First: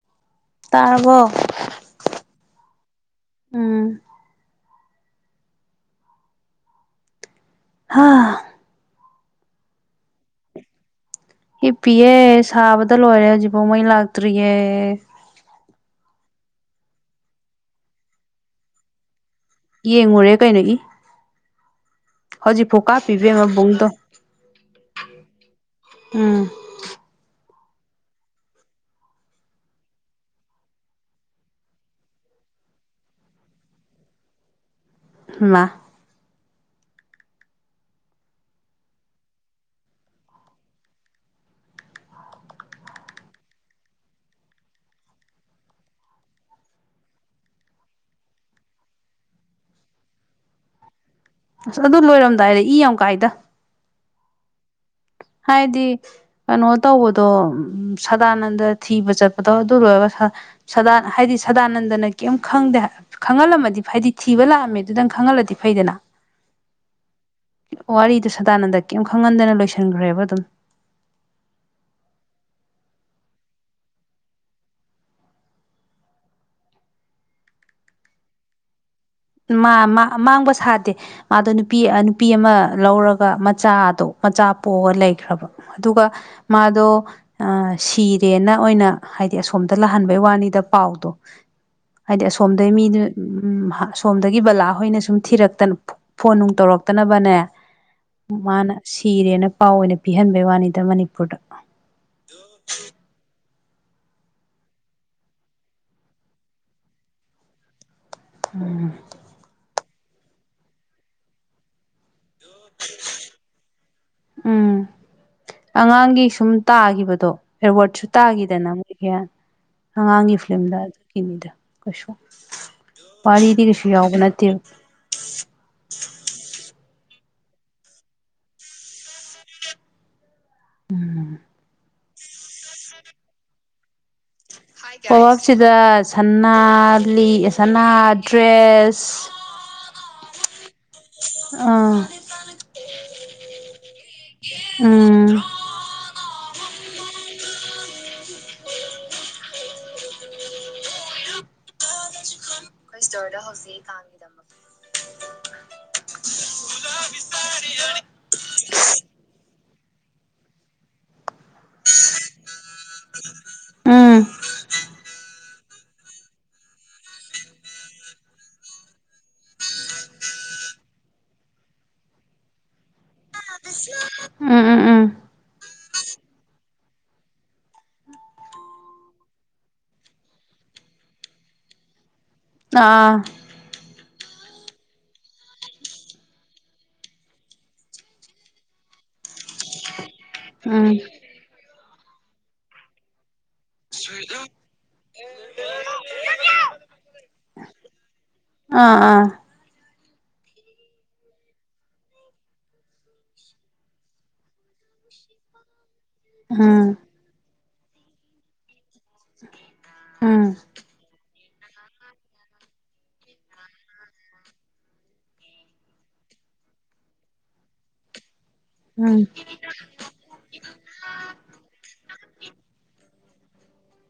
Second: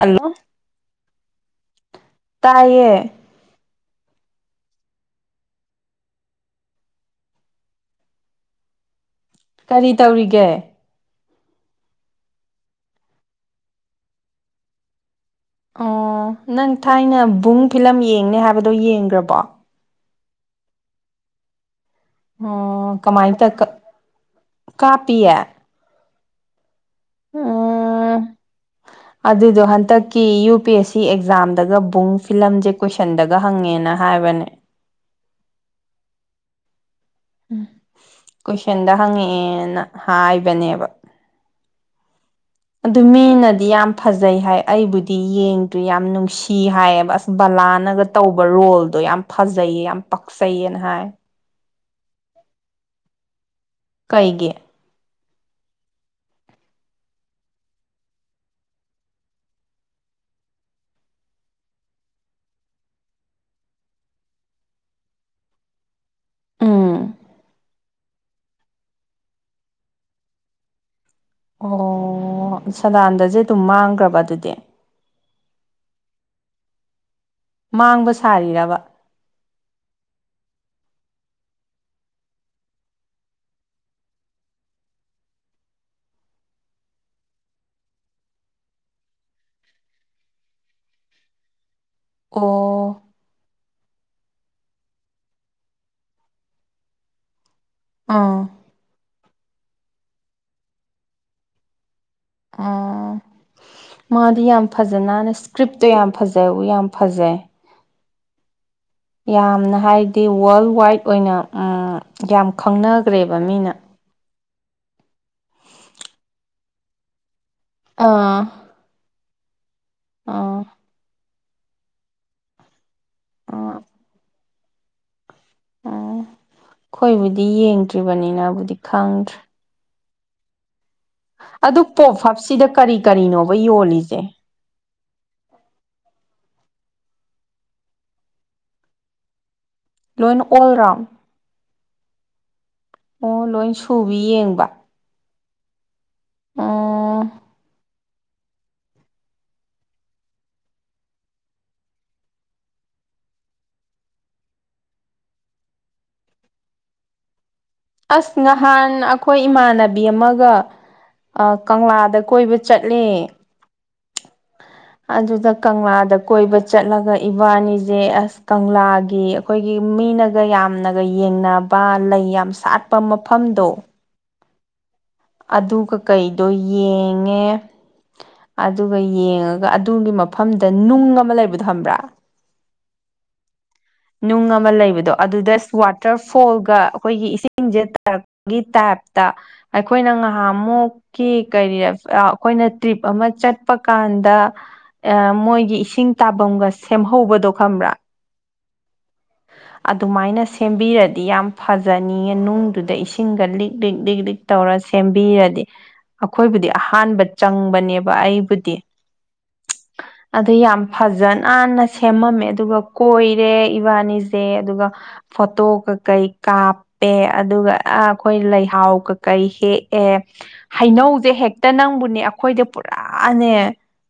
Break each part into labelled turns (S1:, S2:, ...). S1: hello
S2: ꯇꯥꯔꯕꯣ
S1: ꯇꯥꯏꯌꯦ
S2: ꯍꯥꯥ
S1: ꯀꯔꯤ ꯇꯧꯔꯤꯒꯦ
S2: ꯍꯤꯞꯄꯤꯌꯦ ꯁꯥꯕꯗ ꯂꯣꯏꯔꯦ ꯍꯧꯖꯤꯛꯐꯥꯎ ꯃꯩ ꯂꯥꯛꯇ꯭ꯔꯤꯌꯦ
S1: ꯑꯣ ꯅꯪ ꯊꯥꯏꯅ ꯕꯨꯡ ꯐꯤꯂꯝ ꯌꯦꯡꯅꯤ ꯍꯥꯏꯕꯗꯣ ꯌꯦꯡꯈ꯭ꯔꯕꯣ
S2: ꯌꯦꯡꯉꯨꯔꯦ ꯀꯩꯅꯣ ꯏ ꯍꯧꯖꯤꯛ ꯐꯥꯎ
S1: ꯑꯣ
S2: ꯀꯥꯞꯄꯤ
S1: ꯀꯃꯥꯏꯅ
S2: ꯏꯕꯦꯃꯥ
S1: ꯇ
S2: ꯕꯨꯡ ꯗꯣ
S1: ꯀꯥꯞꯄꯤꯌꯦ
S2: ꯎꯝ
S1: ꯎꯝ ꯑꯗꯨꯗꯣ ꯍꯟꯗꯛꯀꯤ ꯌꯨ ꯄꯤ ꯑꯦꯁ ꯁꯤ ꯑꯦꯛꯖꯥꯝꯗꯒ ꯕꯨꯡ ꯐꯤꯂꯝꯁꯦ ꯀꯣꯏꯁꯟꯗꯒ ꯍꯪꯉꯦꯅ ꯍꯥꯏ ꯍꯥꯢꯕꯅꯦ
S2: ꯃꯥ
S1: [unintelligible] ꯎꯝ ꯀꯣꯏꯁꯟꯗ ꯍꯪꯉꯛꯑꯦꯅ ꯍꯥꯏꯕꯅꯦꯕ ꯑꯗꯨ ꯃꯤꯅꯗꯤ ꯌꯥꯝ ꯐꯖꯩ ꯍꯥꯏ ꯑꯩꯕꯨꯗꯤ ꯌꯦꯡꯗ꯭ꯔꯤ ꯌꯥꯝ ꯅꯨꯡꯁꯤ ꯍꯥꯏꯌꯦꯕ ꯑꯁ ꯕ ꯕꯥꯂꯥ ꯅꯒ ꯇꯧꯕ ꯔꯣꯜꯗꯣ ꯌꯥꯝ ꯐꯖꯩꯌꯦ ꯌꯥꯝ ꯄꯥꯛꯆꯩꯌꯦꯅ ꯍꯥꯏ
S2: ꯑꯁ ꯑꯗꯨ ꯂꯣꯏꯔꯝꯗꯥꯏꯗ ꯏ ꯌꯥꯝ ꯀꯥꯏꯗ
S1: ꯀꯩꯒꯤ
S2: ꯍꯥꯏꯗꯤ ꯀꯩꯅꯣ ꯇꯧꯕꯗꯣ ꯁꯥꯗꯥꯅꯟꯗ ꯊꯤꯕ ꯆꯠꯄꯗꯣ ꯑꯗꯨ ꯂꯣꯏꯔꯒ ꯗꯥ ꯍꯥꯏꯗꯤ ꯁꯗꯥꯅꯟꯗꯅ ꯀꯦꯝ ꯈꯪꯗꯦ ꯈꯪꯍꯜꯂꯝꯃꯗꯤ ꯍꯥꯏꯗꯤ ꯊꯤꯕ ꯂꯥꯛꯑꯝꯃꯦ ꯑꯗꯨꯗꯪ ꯈꯪꯍꯜꯂꯗꯤ ꯐꯩꯗꯅ
S1: ꯎꯝ
S2: ꯋꯥꯔꯤꯗꯣ ꯁꯗꯥꯅꯟꯗ ꯀꯔꯤꯝ ꯈꯪꯍꯟꯗꯅ ꯂꯣꯏꯁꯤꯟꯈ꯭ꯔꯦꯕ ꯑꯗꯨꯝ
S1: ꯑꯣ ꯁꯗꯥꯟꯗꯁꯦ ꯑꯗꯨꯝ ꯃꯥꯡꯈ꯭ꯔꯕ ꯑꯗꯨꯗꯤ ꯃꯥꯡꯕ ꯁꯥꯔꯤꯔꯕ
S2: ꯃꯥ ꯃꯥꯡꯕ ꯁꯥꯗꯦ ꯃꯥꯗꯣ ꯅꯨꯄꯤ ꯅꯨꯄꯤ ꯑꯃ ꯂꯧꯔꯒ ꯃꯆꯥꯗꯣ ꯃꯆꯥ ꯄꯣꯛꯑ ꯂꯩꯈ꯭ꯔꯕ ꯑꯗꯨꯒ ꯃꯥꯗꯣ ꯁꯤꯔꯦꯅ ꯑꯣꯏꯅ ꯍꯥꯏ ꯍꯥꯏꯗꯤ ꯑꯁꯣꯝꯗ ꯂꯥꯛꯍꯟꯕꯩ ꯋꯥꯅꯤꯗ ꯄꯥꯎꯗꯣ ꯍꯥꯏꯗꯤ ꯑꯁꯣꯝꯗꯩ
S1: ꯑꯣ
S2: ꯃꯤꯗꯨ ꯎꯝ ꯁꯣꯝꯗꯒꯤ ꯕꯂꯥꯍꯣꯏꯅ ꯁꯨꯝ ꯊꯤꯔꯛꯇ ꯐꯣꯟ ꯅꯨꯡ ꯇꯧꯔꯛꯇꯅꯕꯅꯦ
S1: ꯑꯥ
S2: ꯃꯥꯅ ꯁꯤꯔꯦꯅ ꯄꯥꯎ ꯑꯣꯏꯅ ꯄꯤꯍꯟꯕꯩ ꯋꯥꯅꯤꯗ ꯃꯅꯤꯄꯨꯔꯗ
S1: ꯑꯥ ꯃꯥꯗꯤ ꯌꯥꯝ ꯐꯖꯅꯅ ꯏꯁꯀ꯭ꯔꯤꯞꯇꯣ ꯌꯥꯝ ꯐꯖꯩ ꯌꯥꯝ ꯐꯖꯩ
S2: ꯎꯝ
S1: ꯌꯥꯝꯅ ꯍꯥꯏꯗꯤ ꯋꯥꯔꯜ ꯋꯥꯏꯗ ꯑꯣꯏꯅ ꯌꯥꯝ ꯈꯪꯅꯈ꯭ꯔꯦꯕ ꯃꯤꯅ
S2: ꯎꯝ ꯑꯉꯥꯡꯒꯤ ꯁꯨꯝ ꯇꯥꯈꯤꯕꯗꯣ ꯑꯦꯋꯥꯔꯗꯁꯨ
S1: ꯑꯥ
S2: ꯇꯥꯈꯤꯗꯅ ꯃꯣꯏꯒꯤ ꯑꯉꯥꯡꯒꯤ
S1: ꯑꯥ
S2: ꯐꯤꯂꯝꯗ ꯑꯗꯨꯒꯤꯅꯤꯗ ꯋꯥꯔꯤꯗꯤ ꯀꯁꯨ ꯌꯥꯎꯕ ꯅꯠꯇꯦꯕ
S1: ꯎꯝ ꯑꯩꯈꯣꯏꯕꯨꯗꯤ ꯌꯦꯡꯗ꯭ꯔꯤꯕꯅꯤꯅꯕꯨꯗꯤ ꯈꯪꯗ꯭ꯔꯦ ꯑꯗꯨ ꯄꯣꯞ ꯍꯞꯁꯤꯗ ꯀꯔꯤ ꯀꯔꯤꯅꯣꯕ ꯌꯣꯜꯂꯤꯁꯦ
S2: ꯄꯣꯞ ꯎꯞ ꯁꯤꯗ ꯁꯅꯥ ꯂꯤꯛ ꯗ꯭ꯔꯦꯁ
S1: ꯂꯣꯏꯅ ꯑꯣꯜ ꯔꯥꯎꯟ
S2: ꯇ
S1: ꯑꯣ ꯂꯣꯏꯁꯨ
S2: ꯎꯝ
S1: ꯑ
S2: ꯑꯩꯈꯣꯏ ꯏꯁ꯭ꯇꯣꯔꯗ ꯍꯧꯖꯤꯛ ꯀꯥꯡꯒꯤꯗꯃꯛꯛꯇ
S1: ꯑꯁ ꯅꯍꯥꯟ ꯑꯩꯈꯣꯏ ꯏꯃꯥꯟꯅꯕꯤ ꯑꯃꯒ ꯀꯪꯂꯥꯗ ꯀꯣꯏꯕ ꯆꯠꯂꯦ
S2: ꯎꯝ
S1: ꯑꯗꯨꯗ ꯀꯪꯂꯥꯗ ꯀꯣꯏꯕ ꯆꯠꯂꯒ ꯏꯕꯥꯅꯤꯁꯦ ꯑꯁ ꯀꯪꯂꯥꯒꯤ ꯑꯩꯈꯣꯏꯒꯤ ꯃꯤꯅꯒ ꯌꯥꯝ ꯌꯥꯝꯅꯒ ꯌꯦꯡꯅꯕ ꯂꯩ ꯌꯥꯝ ꯁꯥꯠꯄ ꯃꯐꯝꯗꯣ
S2: ꯎꯝ ꯎꯝ ꯎꯝ
S1: ꯑꯗꯨꯒ ꯀꯩꯗꯣ ꯌꯦꯡꯉꯦ ꯑꯗꯨꯒ ꯌꯦꯡꯉꯒ ꯑꯗꯨꯒꯤ ꯃꯐꯝꯗ ꯅꯨꯡ ꯑꯃ ꯂꯩꯕꯗꯣ ꯊꯝꯕ꯭ꯔꯥ
S2: ꯑꯥ
S1: ꯅꯨꯡ ꯑꯃ ꯂꯩꯕꯗꯣ ꯑꯗꯨꯗ ꯋꯥꯇꯔ ꯐꯣꯜꯒ ꯑꯩꯈꯣꯏꯒꯤ ꯏꯁꯤꯡꯁꯦ ꯇꯥꯔꯛꯄꯒꯤ ꯑꯩꯈꯣꯏꯅ
S2: ꯎꯝ
S1: ꯉꯥꯏꯍꯥꯃꯨꯛ ꯀ ꯑꯩꯈꯣꯏꯅ ꯇ꯭ꯔꯤꯞ ꯑꯃ ꯆꯠꯄ ꯀꯥꯟꯗ ꯃꯣꯏꯒꯤ ꯏꯁꯤꯡ ꯇꯥꯐꯝꯒ ꯁꯦꯝ ꯍꯧꯕꯗꯣ ꯈꯕ꯭ꯔꯥ
S2: ꯑꯥ ꯑꯥ
S1: ꯑꯗꯨꯃꯥꯏꯅ ꯁꯦꯝꯕꯤꯔꯗꯤ ꯌꯥꯝ ꯐꯖꯅꯤꯉ ꯅꯨꯡꯗꯨꯗ ꯏꯁꯤꯡꯒ ꯂꯤꯛ ꯂꯤꯛ ꯂꯤꯛ ꯂꯤꯛ ꯇꯧꯔ ꯁꯦꯝꯕꯤꯔꯗꯤ ꯑꯩꯈꯣꯏꯕꯨꯗꯤ
S2: ꯎꯝ
S1: ꯑꯍꯥꯟꯕ ꯆꯪꯕꯅꯦꯕ ꯑꯩꯕꯨꯗꯤ
S2: ꯎꯝ
S1: ꯑꯗꯨ ꯌꯥꯝ ꯐꯖꯅꯟꯅ ꯁꯦꯝꯃꯝꯃꯦ ꯑꯗꯨꯒ ꯀꯣꯏꯔꯦ ꯅꯤꯁꯦ ꯑꯗꯨꯒ ꯐꯣꯇꯣ ꯀꯩ ꯀꯥꯞꯄꯦ ꯑꯗꯨꯒ ꯑꯩꯈꯣꯏ ꯂꯩꯥꯎ ꯍ
S2: ꯎꯝ
S1: ꯀꯀꯩ ꯍꯦꯛꯑꯦ ꯍꯩꯅꯧꯁꯦ ꯍꯦꯛꯇ ꯅꯪꯕꯨꯅꯦ ꯑꯩꯈꯣꯏꯗ ꯄꯨꯔꯥꯅꯦ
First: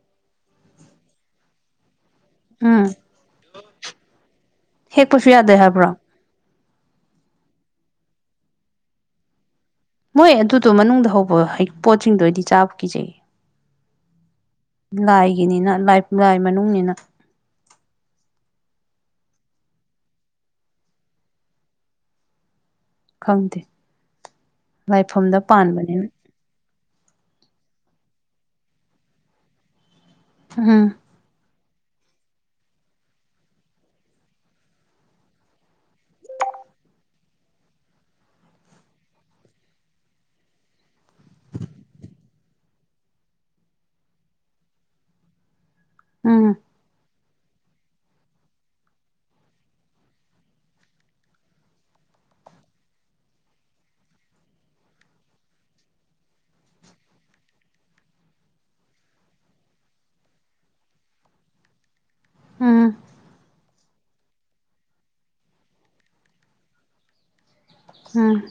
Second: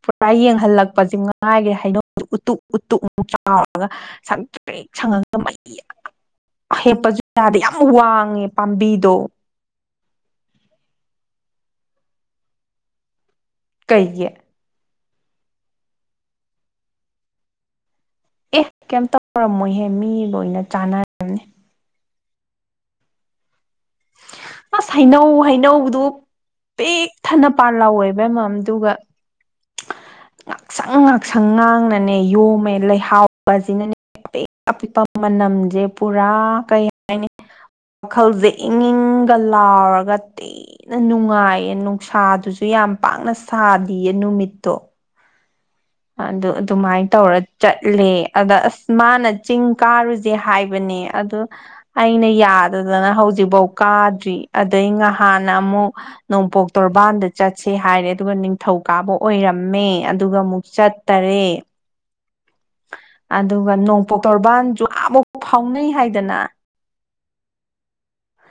S1: ꯄꯨꯔꯥ ꯌꯦꯡꯍꯜꯂꯛꯄꯁꯦ ꯉꯥꯏꯈ꯭ꯔꯦ ꯍꯥꯏꯩꯅ ꯎꯇꯨꯛ
S2: ꯎꯝ
S1: ꯎꯇꯨꯛ ꯆꯥꯎꯔꯒ ꯁ ꯄꯦꯛ
S2: ꯍꯦꯛꯄꯁꯨ
S1: ꯁꯪꯉꯒ
S2: ꯌꯥꯗꯦ
S1: ꯃꯩ
S2: ꯍꯥꯏꯕ꯭ꯔꯣ
S1: ꯍꯦꯞꯄꯁꯨ ꯥꯗ ꯌꯥꯝ ꯋꯥꯡꯉꯦ ꯄꯥꯝꯕꯤꯗꯣ
S2: ꯃꯣꯏ ꯑꯗꯨꯗꯣ ꯃꯅꯨꯡꯗ ꯍꯧꯕ ꯄꯣꯠꯁꯤꯡꯗꯣ ꯑꯩꯗꯤ ꯆꯥꯕ ꯀꯤꯖꯩꯌꯦ
S1: ꯀꯩꯌꯦ
S2: ꯂꯥꯏꯒꯤꯅꯤꯅ ꯂꯥꯏ ꯃꯅꯨꯡꯅ
S1: ꯑꯦ ꯀꯩꯝ ꯇꯧꯔꯝꯃꯣꯏꯍꯦ ꯃꯤ ꯂꯣꯏꯅ ꯆꯥꯟꯅꯔꯝꯅꯦ
S2: ꯈꯪꯗꯦ
S1: ꯑꯁ ꯍꯩꯅꯧ
S2: ꯂꯥꯏꯐꯝꯗ
S1: ꯍꯩꯅꯧꯗꯨ
S2: ꯄꯥꯟꯕꯅꯤꯅ
S1: ꯄꯦꯛ ꯊꯅ ꯄꯥꯟ ꯂꯥꯎꯋꯦꯕ ꯃꯝꯗꯨꯒ
S2: ꯎꯝ
S1: ꯉꯥꯛꯁꯪ ꯉꯥꯛꯁꯪ ꯉꯥꯡ ꯈꯪꯅꯅꯦ ꯌꯣꯝꯃꯦ ꯂꯩꯍꯥꯎꯕꯁꯤꯅꯅꯦ ꯑꯄꯤꯛ ꯑꯄꯤꯛꯄ ꯃꯅꯝꯁꯦ ꯄꯨꯔꯥ ꯀꯩ ꯍꯥꯏꯅꯤ ꯋꯥꯈꯜꯁꯦ ꯏꯪ ꯏꯪꯒ ꯂꯥꯎꯔꯒ ꯊꯤꯅ ꯅꯨꯡꯉꯥꯏꯌꯦ ꯅꯨꯡꯁꯥꯗꯨꯁꯨ ꯁꯨ ꯌꯥꯝ ꯄꯥꯛꯅ ꯁꯥꯗꯤꯌꯦ ꯅꯨꯃꯤꯠꯇꯣ
S2: ꯎꯝ
S1: ꯑꯗꯨ ꯑꯗꯨꯃꯥꯏꯅ ꯇꯧꯔꯗꯤ ꯆꯠꯂꯦ ꯑꯗ ꯑꯁ ꯃꯥꯅ ꯆꯤꯡ ꯀꯥꯔꯨꯁꯦ ꯍꯥꯏꯕꯅꯦ ꯑꯗ ꯑꯩꯅ ꯀꯥꯗꯗꯅ ꯍꯧꯖꯤꯛ ꯐꯧ ꯀꯥꯗ꯭ꯔꯤ ꯑꯗꯩ ꯉꯍꯥꯟꯅ ꯑꯃꯨꯛ ꯅꯣꯡꯄꯣꯛ ꯇꯣꯔꯕꯥꯟꯗ ꯆꯠ ꯆꯠꯁꯦ ꯍꯥꯏꯔꯦ ꯑꯗꯨꯒ ꯅꯤꯡꯊꯧ ꯀꯥꯕ ꯑꯣꯏꯔꯝꯃꯦ ꯑꯗꯨꯒ ꯑꯃꯨꯛ ꯆꯠꯇꯔꯦ
S2: ꯎꯝ
S1: ꯑꯗꯨꯒ ꯅꯣꯡꯄꯣꯛ ꯇꯣꯔꯕꯥꯟꯁꯨ ꯑꯃꯛꯥꯎ ꯐꯥꯎꯅꯩ ꯍꯥꯏꯗꯅ
S2: ꯎꯝ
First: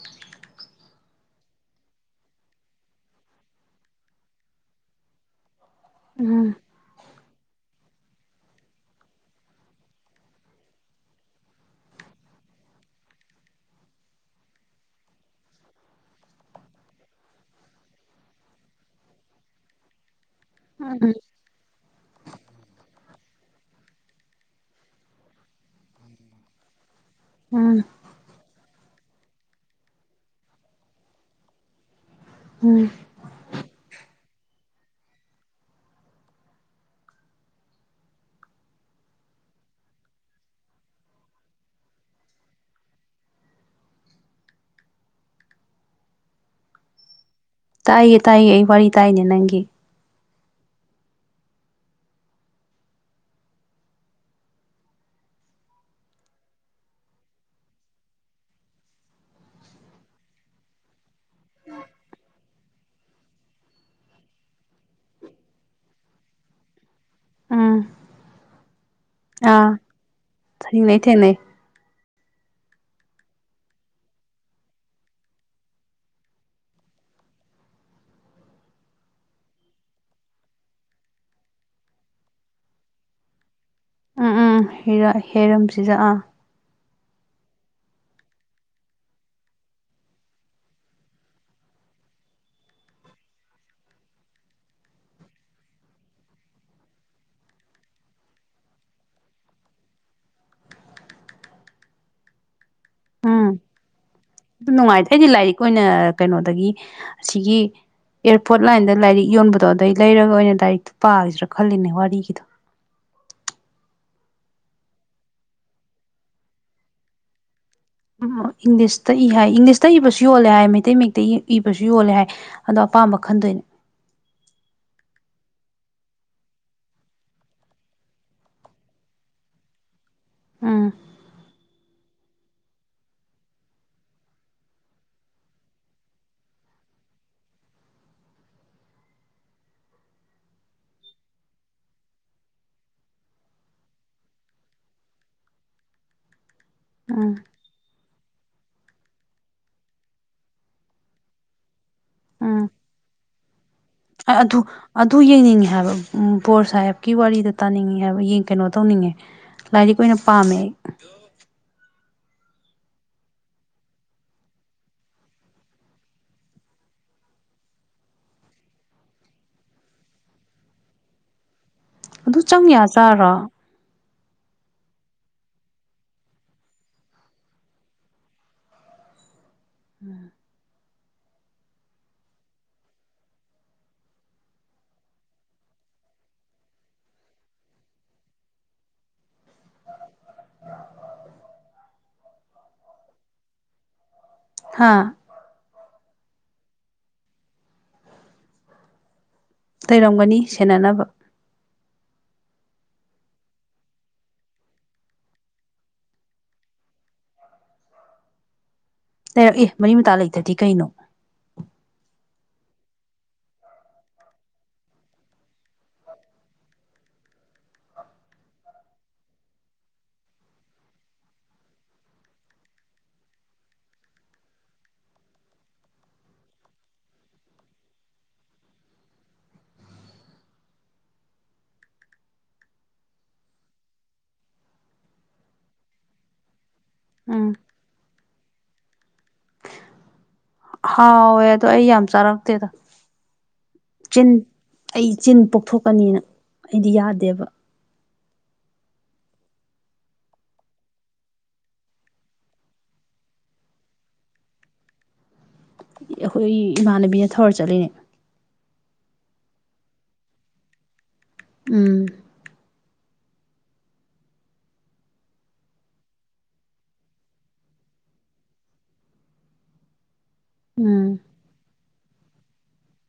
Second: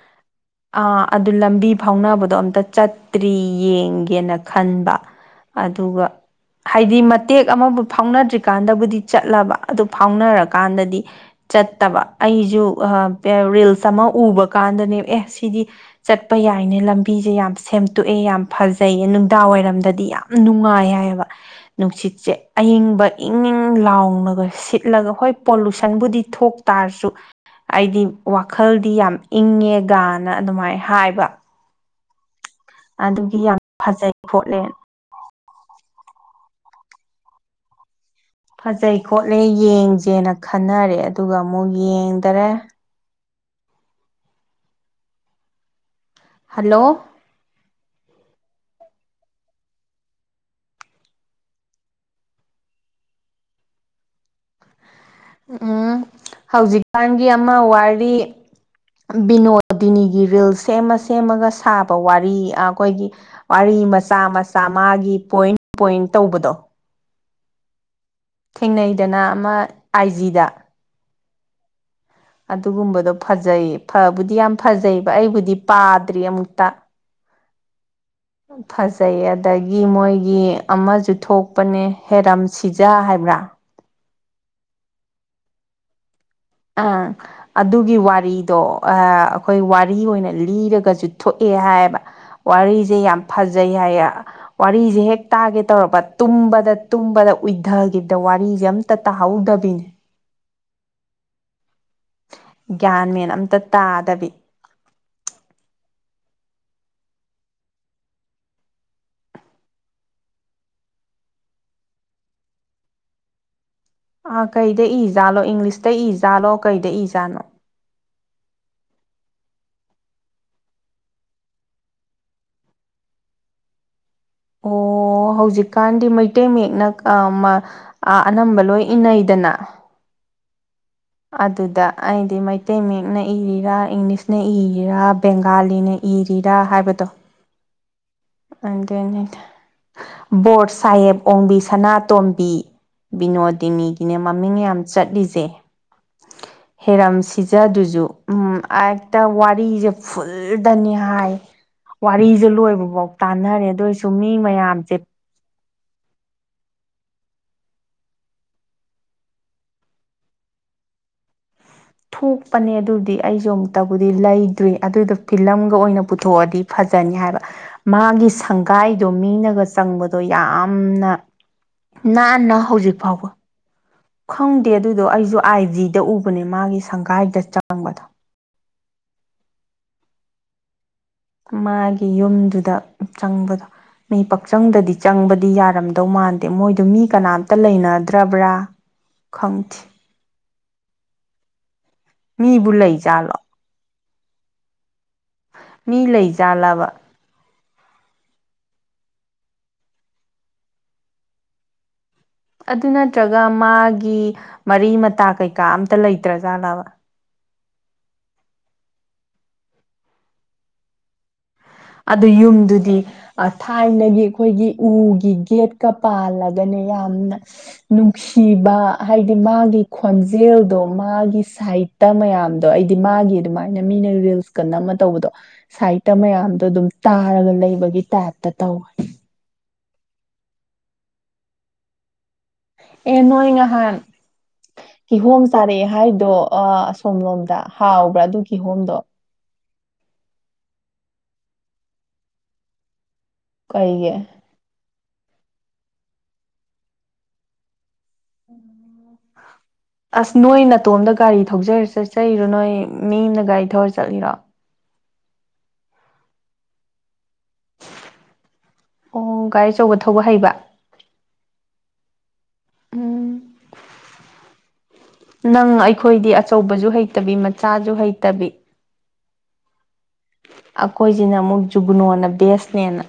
S1: ꯑ ꯑꯗꯨ ꯂꯝꯕꯤ ꯐꯥꯎꯅꯕꯗꯣ ꯑꯝꯇ ꯆꯠꯇ꯭ꯔꯤ ꯌꯦꯡꯒꯦꯅ ꯈꯟꯕ ꯑꯗꯨꯒ
S2: ꯎꯝ
S1: ꯍꯥꯏꯗꯤ ꯦꯛ ꯑꯃꯕꯨ ꯐꯥꯎꯅꯗ꯭ꯔꯤꯀꯥꯟꯗꯕꯨꯗꯤ ꯆꯠꯂꯕ ꯑꯗꯨ ꯐꯥꯎꯅꯔꯀꯥꯟꯗꯗꯤ ꯆꯠꯇꯕ ꯑꯩꯁꯨ ꯔꯤꯜꯁ ꯑꯃ ꯎꯕ ꯀꯥꯟꯗꯅꯦ ꯑꯦ ꯁꯤꯗꯤ ꯆꯠꯄ ꯌꯥꯏꯅꯦ ꯂꯝꯕꯤꯁꯦ ꯌꯥꯝ ꯁꯦꯝꯇꯣꯛꯑꯦ ꯌꯥꯝ ꯐꯖꯩꯌꯦ ꯅꯨꯡꯗꯥꯡꯋꯥꯏꯔꯝꯗꯗꯤ ꯌꯥꯝ ꯅꯨꯡꯉꯥꯏ
S2: ꯎꯝ
S1: ꯍꯥꯏꯌꯦꯕ ꯅꯨꯡꯁꯤꯠꯁꯦ ꯑꯌꯪꯕ ꯏꯪ ꯏꯪ ꯂꯥꯎꯅꯒ ꯁꯤꯠꯂꯒ ꯍꯣꯏ ꯄꯣꯂꯨꯁꯟꯕꯨꯗꯤ ꯊꯣꯛꯇꯥꯔꯁꯨ
S2: ꯎꯝ
S1: ꯑꯩꯗꯤ ꯋꯥꯈꯜꯗꯤ ꯌꯥꯝ ꯏꯪꯉꯦ ꯅ ꯑꯗꯨꯃꯥꯏꯅ ꯍꯥꯏꯕ
S2: ꯎꯝ
S1: ꯑꯗꯨꯒꯤ ꯌꯥꯝ ꯐꯖꯩ ꯄꯣꯠꯂꯦꯟ ꯐꯖꯩ ꯈꯣꯠꯂꯦ ꯌꯦꯡꯁꯦꯅ ꯈꯟꯅꯔꯦ ꯑꯗꯨꯒ ꯑꯃꯨꯛ ꯌꯦꯡꯗꯔꯦ ꯍꯜꯂꯣ
S2: ꯇꯥꯏꯌꯦ ꯇꯥꯏꯌꯦ ꯑꯩ ꯋꯥꯔꯤ ꯇꯥꯏꯅꯦ ꯅꯪꯒꯤ
S1: ꯎꯝ ꯍꯧꯖꯤꯛꯀꯥꯟꯒꯤ ꯑꯃ ꯋꯥꯔꯤ ꯕꯤꯅꯣꯗꯤꯅꯤꯒꯤ ꯔꯤꯜ ꯁꯦꯝꯃ ꯁꯦꯝꯃꯒ ꯁꯥꯕ ꯋꯥꯔꯤ ꯑꯩꯈꯣꯏꯒꯤ ꯋꯥꯔꯤ ꯃꯆꯥ ꯃꯆꯥ ꯃꯥꯒꯤ ꯄꯣꯏꯟ ꯄꯣꯏꯟ ꯇꯧꯕꯗꯣ
S2: ꯑꯥ
S1: ꯊꯦꯡꯅꯩꯗꯅ ꯑꯃ ꯑꯥꯏ ꯖꯤꯗ
S2: ꯊꯦꯡꯅꯩ ꯊꯦꯡꯅꯩ
S1: ꯑꯗꯨꯒꯨꯝꯕꯗꯣ ꯐꯖꯩꯌꯦꯕꯨꯗꯤ ꯌꯥꯝ ꯐꯖꯩꯕ ꯑꯩꯕꯨꯗꯤ ꯄꯥꯗ꯭ꯔꯤ ꯑꯃꯨꯛꯇ [inaudible] ꯐꯖꯩ ꯑꯗꯒꯤ ꯃꯣꯏꯒꯤ ꯑꯃꯁꯨ ꯊꯣꯛꯄꯅꯦ ꯍꯦꯔꯝ ꯁꯤꯖꯥ ꯍꯥꯏꯕ꯭ꯔꯥ [inaudible]
S2: ꯎꯤ ꯍꯦꯔꯝꯁꯤꯗ ꯑꯥ
S1: ꯑ ꯑꯗꯨꯒꯤ ꯋꯥꯔꯤꯗꯣ ꯑꯩꯈꯣꯏ ꯋꯥꯔꯤ ꯑꯣꯏꯅ ꯂꯤꯔꯒꯁꯨ ꯊꯣꯛꯑꯦ ꯍꯥꯏ ꯋꯥꯔꯤꯁꯦ ꯌꯥꯝ ꯐꯖꯩ ꯍꯥꯏ ꯋꯥꯔꯤꯁꯦ ꯍꯦꯛ ꯇꯥꯒꯦ ꯇꯔꯛꯄ ꯇꯨꯝꯕꯗ ꯎꯏꯊꯒꯤꯗ ꯋꯥꯔꯤꯁꯦ ꯑꯝꯇ ꯇꯥꯍꯧꯗꯕꯤꯅꯦ ꯒ꯭ꯌꯥꯟ ꯃꯦꯟ ꯑꯝꯇ ꯇꯥꯗꯕꯤ
S2: ꯑꯗꯨ ꯅꯨꯡꯉꯥꯏꯇꯦ ꯑꯩꯗꯤ ꯂꯥꯏꯔꯤꯛ ꯑꯣꯏꯅ ꯀꯩꯅꯣꯗꯒꯤ ꯑꯁꯤꯒꯤ ꯑꯦꯔꯄꯣꯔꯠ ꯂꯥꯏꯟꯗ ꯂꯥꯏꯔꯤꯛ ꯌꯣꯟꯕꯗꯣ ꯑꯗꯨꯗꯩ ꯂꯩꯔꯒ ꯑꯣꯏꯅ ꯂꯥꯏꯔꯤꯛꯇꯣ ꯄꯥꯈꯤꯗ꯭ꯔꯥ ꯈꯜꯂꯤꯅꯦ ꯋꯥꯔꯤꯒꯤꯗꯣ
S1: ꯑꯥ ꯀꯩꯗ ꯏꯖꯥꯠꯂꯣ ꯏꯪꯂꯤꯁꯇ ꯏꯖꯥꯠꯂꯣ ꯀꯩꯗ ꯏꯖꯥꯠꯅꯣ
S2: ꯎꯝ ꯏꯪꯂꯤꯁꯇ ꯏ ꯍꯥꯏ ꯏꯪꯂꯤꯁꯇ ꯏꯕꯁꯨ ꯌꯣꯜꯂꯦ ꯍꯥꯏ ꯃꯩꯇꯩ ꯃꯇꯩ ꯏꯕꯁꯨ ꯌꯣꯜꯂꯦ ꯍꯥꯏ ꯑꯗꯣ ꯑꯄꯥꯝꯕ ꯈꯟꯗꯣꯏꯅꯦ
S1: ꯑꯣ ꯑꯣ ꯍꯧꯖꯤꯛꯀꯥꯟꯗꯤ ꯃꯩꯇꯩ ꯃꯌꯦꯛꯅ ꯑꯅꯝꯕ ꯂꯣꯏ ꯏꯅꯩꯗꯅ
S2: ꯎꯝ
S1: ꯑꯗꯨꯗ ꯑꯩꯗꯤ ꯃꯩꯇꯩ ꯃꯌꯦꯛꯅ ꯏꯔꯤꯔꯥ ꯏꯪꯂꯤꯁꯅ ꯏꯔꯤꯔꯥ ꯕꯦꯡꯒꯥꯂꯤꯅ ꯏꯔꯤꯔꯥ ꯍꯥꯏꯕꯗꯣ ꯑꯗꯨ ꯕꯣꯔ ꯁꯥꯍꯦꯕ ꯑꯣꯡꯕꯤ ꯁꯅꯥꯇꯣꯝꯕꯤ ꯕꯤꯅꯣꯗꯤꯅꯤꯒꯤꯅꯦ ꯃꯃꯤꯡ ꯌꯥꯝ ꯆꯠꯂꯤꯁꯦ ꯍꯦꯔꯝ
S2: ꯎꯝ
S1: ꯁꯤꯖꯗꯨꯖ ꯎꯝ ꯍꯦꯛꯇ ꯋꯥꯔꯤꯁꯦ ꯐꯨꯜꯗꯅꯤ ꯍꯥꯏ ꯋꯥꯔꯤꯁꯦ
S2: ꯎꯝ
S1: ꯂꯣꯏꯕꯐꯥꯎ ꯇꯥꯟꯅꯔꯦ ꯑꯗꯨ ꯃꯤ
S2: ꯑꯗꯨ
S1: ꯃꯌꯥꯝꯁꯦ
S2: ꯑꯗꯨ ꯌꯦꯡꯅꯤꯡꯉꯦ ꯍꯥꯏꯕ ꯕꯣꯔ ꯁꯥꯍꯦꯕꯀꯤ ꯋꯥꯔꯤꯗ ꯇꯥꯅꯤꯡꯉ ꯍꯥꯏꯕ ꯌꯦꯡ ꯀꯩꯅꯣ ꯇꯧꯅꯤꯡꯉꯦ ꯂꯥꯏꯗꯤꯛ ꯑꯣꯏꯅ ꯄꯥꯝꯃꯦ
S1: ꯊꯣꯛꯄꯅꯦ ꯑꯗꯨꯗꯤ ꯑꯩꯁꯨ ꯑꯃꯨꯛꯇꯕꯨꯗꯤ ꯂꯩꯇ꯭ꯔꯤ ꯑꯗꯨꯗ ꯐꯤꯂꯝꯒ ꯑꯣꯏꯅ ꯄꯨꯊꯣꯛꯑꯗꯤ ꯐꯖꯩ ꯇꯅꯤ ꯍꯥꯏꯕ ꯃꯥꯒꯤ ꯁꯪꯒꯥꯏꯗꯣ ꯃꯤꯅꯒ ꯆꯪꯕꯗꯣ ꯌꯥꯝꯅ
S2: ꯑꯗꯨ
S1: ꯅꯥꯟꯅ
S2: ꯆꯪ ꯌꯥ
S1: ꯍꯧꯖꯤꯛ ꯐꯥꯎꯕ
S2: ꯆꯥꯔꯣ
S1: ꯈꯪꯗꯦ ꯑꯗꯨꯗꯣ ꯑꯩꯁꯨ ꯑꯥꯏ ꯖꯤꯗ ꯎꯕꯅꯦ ꯃꯥꯒꯤ ꯁꯪꯒꯥꯏꯗ ꯆꯪꯕꯗꯣ
S2: ꯎꯝ
S1: ꯃꯥꯒꯤ ꯌꯨꯝꯗꯨꯗ ꯆꯪꯕꯗꯣ ꯃꯤ ꯄꯛꯆꯪꯗꯗꯤ ꯆꯪꯕꯗꯤ ꯌꯥꯔꯝꯗꯧ ꯃꯥꯟꯗꯦ ꯃꯣꯏꯗꯨ ꯃꯤ ꯀꯅꯥꯝꯇ ꯂꯩꯅꯗ꯭ꯔꯕ꯭ꯔꯥ ꯈꯪꯈꯤꯦ ꯃꯤꯕꯨ ꯂꯩꯖꯥꯠꯂꯣ
S2: ꯍꯥꯥ
S1: ꯃꯤ ꯂꯩꯖꯥꯜꯂꯕ
S2: ꯇꯩꯔꯝꯒꯅꯤ ꯁꯦꯟꯅꯅꯕ
S1: ꯑꯗꯨ ꯅꯠꯇ꯭ꯔꯒ ꯃꯥꯒꯤ ꯃꯔꯤ ꯃꯇꯥ ꯀꯩꯀꯥ ꯑꯝꯇ ꯂꯩꯇ꯭ꯔ ꯖꯥꯠꯂꯥꯕ [inaudible]
S2: ꯂꯩꯔꯛꯏꯦ ꯃꯔꯤ ꯃꯇꯥ ꯂꯩꯇꯗꯤ ꯀꯩꯅꯣ
S1: ꯑꯗꯨ ꯌꯨꯝꯗꯨꯗꯤ ꯊꯥꯏꯅꯒꯤ ꯑꯩꯈꯣꯏꯒꯤ ꯎꯒꯤ ꯒꯦꯠꯀ ꯄꯥꯜꯂꯒꯅꯦ ꯌꯥꯝꯅ ꯅꯨꯡꯁꯤꯕ ꯍꯥꯏꯗꯤ ꯃꯥꯒꯤ ꯈꯣꯟꯖꯦꯜꯗꯣ ꯃꯥꯒꯤ ꯁꯥꯏ ꯏꯠꯇ ꯃꯌꯥꯝꯗꯣ ꯑꯩꯗꯤ ꯃꯥꯒꯤ ꯑꯗꯨꯃꯥꯏꯅ ꯃꯤꯅ ꯔꯤꯜꯁ ꯀ ꯅꯝꯃ ꯇꯧꯕꯗꯣ ꯁꯥꯏꯠꯇ ꯃꯌꯥꯝ ꯑꯗꯨꯝ ꯇꯥꯔꯒ ꯂꯩꯕꯒꯤ ꯇꯥꯏꯞꯇ ꯇꯧꯋꯦ ꯑꯦ ꯅꯣꯏ ꯉꯍꯥꯟ ꯀꯤꯍꯣꯝ ꯆꯥꯔꯛꯑꯦ ꯍꯥꯏꯗꯣ ꯑ
S2: ꯎꯝ
S1: ꯁꯣꯝꯂꯣꯝꯗ ꯍꯥꯎꯕ꯭ꯔꯥ ꯑꯗꯨ ꯀꯤꯍꯣꯝꯗꯣ
S2: ꯍꯥꯎꯋꯦ ꯑꯗꯣ ꯑꯩ ꯌꯥꯝ ꯆꯥꯔꯛꯇꯦꯗ
S1: ꯀꯩꯒꯤ
S2: ꯑꯩꯆꯤꯟ ꯄꯣꯛꯊꯣꯛꯀꯅꯤꯅ ꯑꯩꯗꯤ ꯌꯥꯗꯦꯕ
S1: [inaudible] ꯑꯁ ꯅꯣꯏ ꯅꯥꯇꯣꯝꯗ ꯒꯥꯔꯤ ꯊꯧꯖꯔ ꯆꯠꯆꯩꯔꯣ ꯅꯣꯏ ꯃꯤꯅ ꯒꯥꯔꯤ ꯊꯧꯔ ꯆꯠꯂꯤꯔꯣ
S2: ꯑꯩꯈꯣꯏ ꯏꯃꯥꯟꯅꯕꯤꯅ ꯊꯧꯔ ꯆꯠꯂꯤꯅꯦ
S1: ꯑꯣ ꯒꯥꯔꯤ ꯑꯆꯧꯕ ꯊꯧꯕ ꯍꯩꯕ
S2: ꯎꯝ
S1: ꯅꯪ ꯑꯩꯈꯣꯏꯗꯤ ꯑꯆꯧꯕꯖꯖ ꯍꯩꯇꯕꯤ ꯃꯆꯥꯖꯨ ꯍꯩꯇꯕꯤ
S2: ꯎꯝ
S1: ꯑꯈꯣꯏꯖꯤꯅ ꯑꯃꯨꯛ ꯖꯨꯒꯨꯅꯣꯅ ꯕꯦꯁꯅꯦꯅ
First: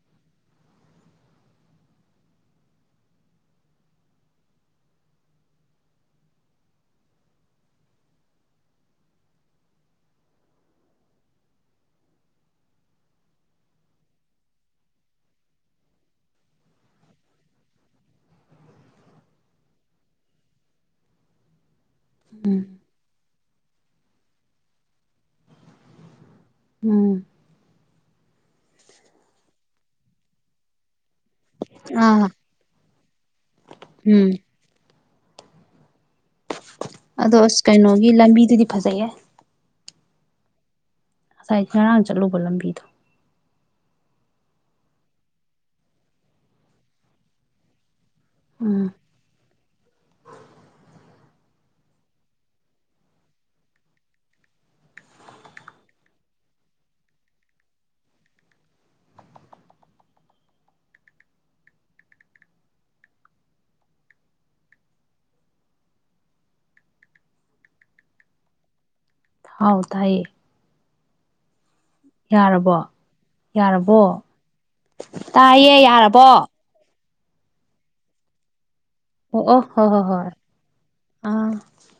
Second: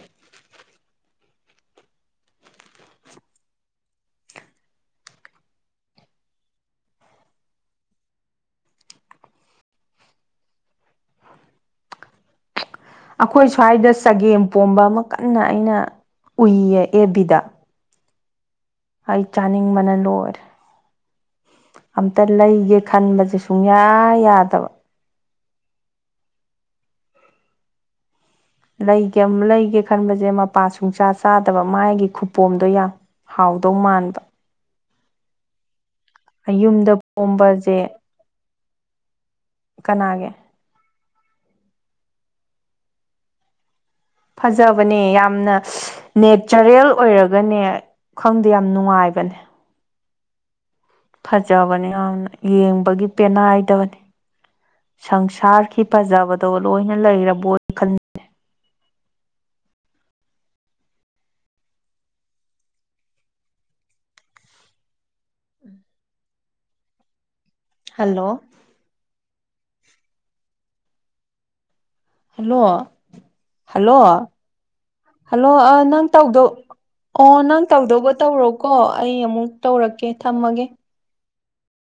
S1: ꯑꯩꯈꯣꯏ ꯁ꯭ꯋꯥꯏꯗ ꯆꯒꯦꯝ ꯄꯣꯝꯕ ꯑꯃ ꯀꯟꯅ ꯑꯩꯅ ꯎꯏꯌꯦ ꯑꯦꯐ ꯕꯤꯗ ꯑꯩ ꯆꯥꯅꯤꯡꯕꯅ ꯂꯣꯏꯔꯦ ꯑꯝꯇ ꯂꯩꯒꯦ ꯈꯟꯕꯖꯦ ꯁꯨꯡꯌꯥ ꯌꯥꯗꯕ
S2: ꯎꯝ
S1: ꯂꯩꯒꯦꯝ ꯂꯩꯒꯦ ꯈꯟꯕꯁꯦ ꯃꯄꯥ ꯁꯨꯡꯆꯥ ꯆꯥꯗꯕ ꯃꯥꯒꯤ
S2: ꯑꯥ
S1: ꯈꯨꯄꯣꯝꯗꯣ ꯌꯥ ꯍꯥꯎꯗꯧ ꯃꯥꯟꯕ
S2: ꯎꯝ
S1: ꯃꯌꯨꯝꯗ
S2: ꯑꯗꯣ ꯑꯁ
S1: ꯄꯣꯝꯕꯖꯦ
S2: ꯀꯩꯅꯣꯒꯤ ꯂꯝꯕꯤꯗꯨꯗꯤ ꯐꯖꯩꯍꯦ
S1: ꯀꯅꯥꯒꯤ
S2: ꯉꯁꯥꯏ ꯉꯔꯥꯡ ꯆꯠꯂꯨꯕ ꯂꯝꯕꯤꯗꯣ
S1: ꯐꯖꯕꯅꯦ ꯌꯥꯝꯅ ꯅꯦꯆꯔꯦꯜ ꯑꯣꯏꯔꯒꯅꯦ ꯈꯪꯗꯦ ꯌꯥꯝ
S2: ꯎꯝ
S1: ꯅꯨꯡꯉꯥꯏꯕꯅꯦ ꯐꯖꯕꯅꯦ ꯌꯥꯝꯅ ꯌꯦꯡꯕꯒꯤ ꯄꯦꯟꯅꯥꯏꯗꯕꯅꯦ ꯁꯪꯁꯥꯔꯒꯤ ꯄꯖꯕꯗꯣ ꯂꯣꯏꯅ ꯂꯩꯔꯕꯣꯏ ꯈꯟꯅꯦ ꯍꯜꯂꯣ
S2: ꯍꯥꯎ ꯇꯥꯏꯌꯦ
S1: ꯍꯜꯂꯣ
S2: ꯌꯥꯔꯕꯣ
S1: ꯍꯜꯂꯣ
S2: ꯌꯥꯔꯕꯣ
S1: ꯍꯜꯂꯣ ꯑ
S2: ꯇꯥꯏꯌꯦ
S1: ꯅꯪ
S2: ꯌꯥꯔꯕꯣ
S1: ꯇꯧꯗꯧ ꯑꯣ ꯅꯪ ꯇꯧꯗꯧꯕ ꯇꯧꯔꯣꯀꯣ ꯑꯩ ꯑꯃꯨꯛ
S2: ꯑꯣ ꯑꯣ ꯍꯣ ꯍꯣ
S1: ꯇꯧꯔꯛꯀꯦ
S2: ꯍꯣꯏ
S1: ꯊꯝꯃꯒꯦ
S2: ꯑꯥ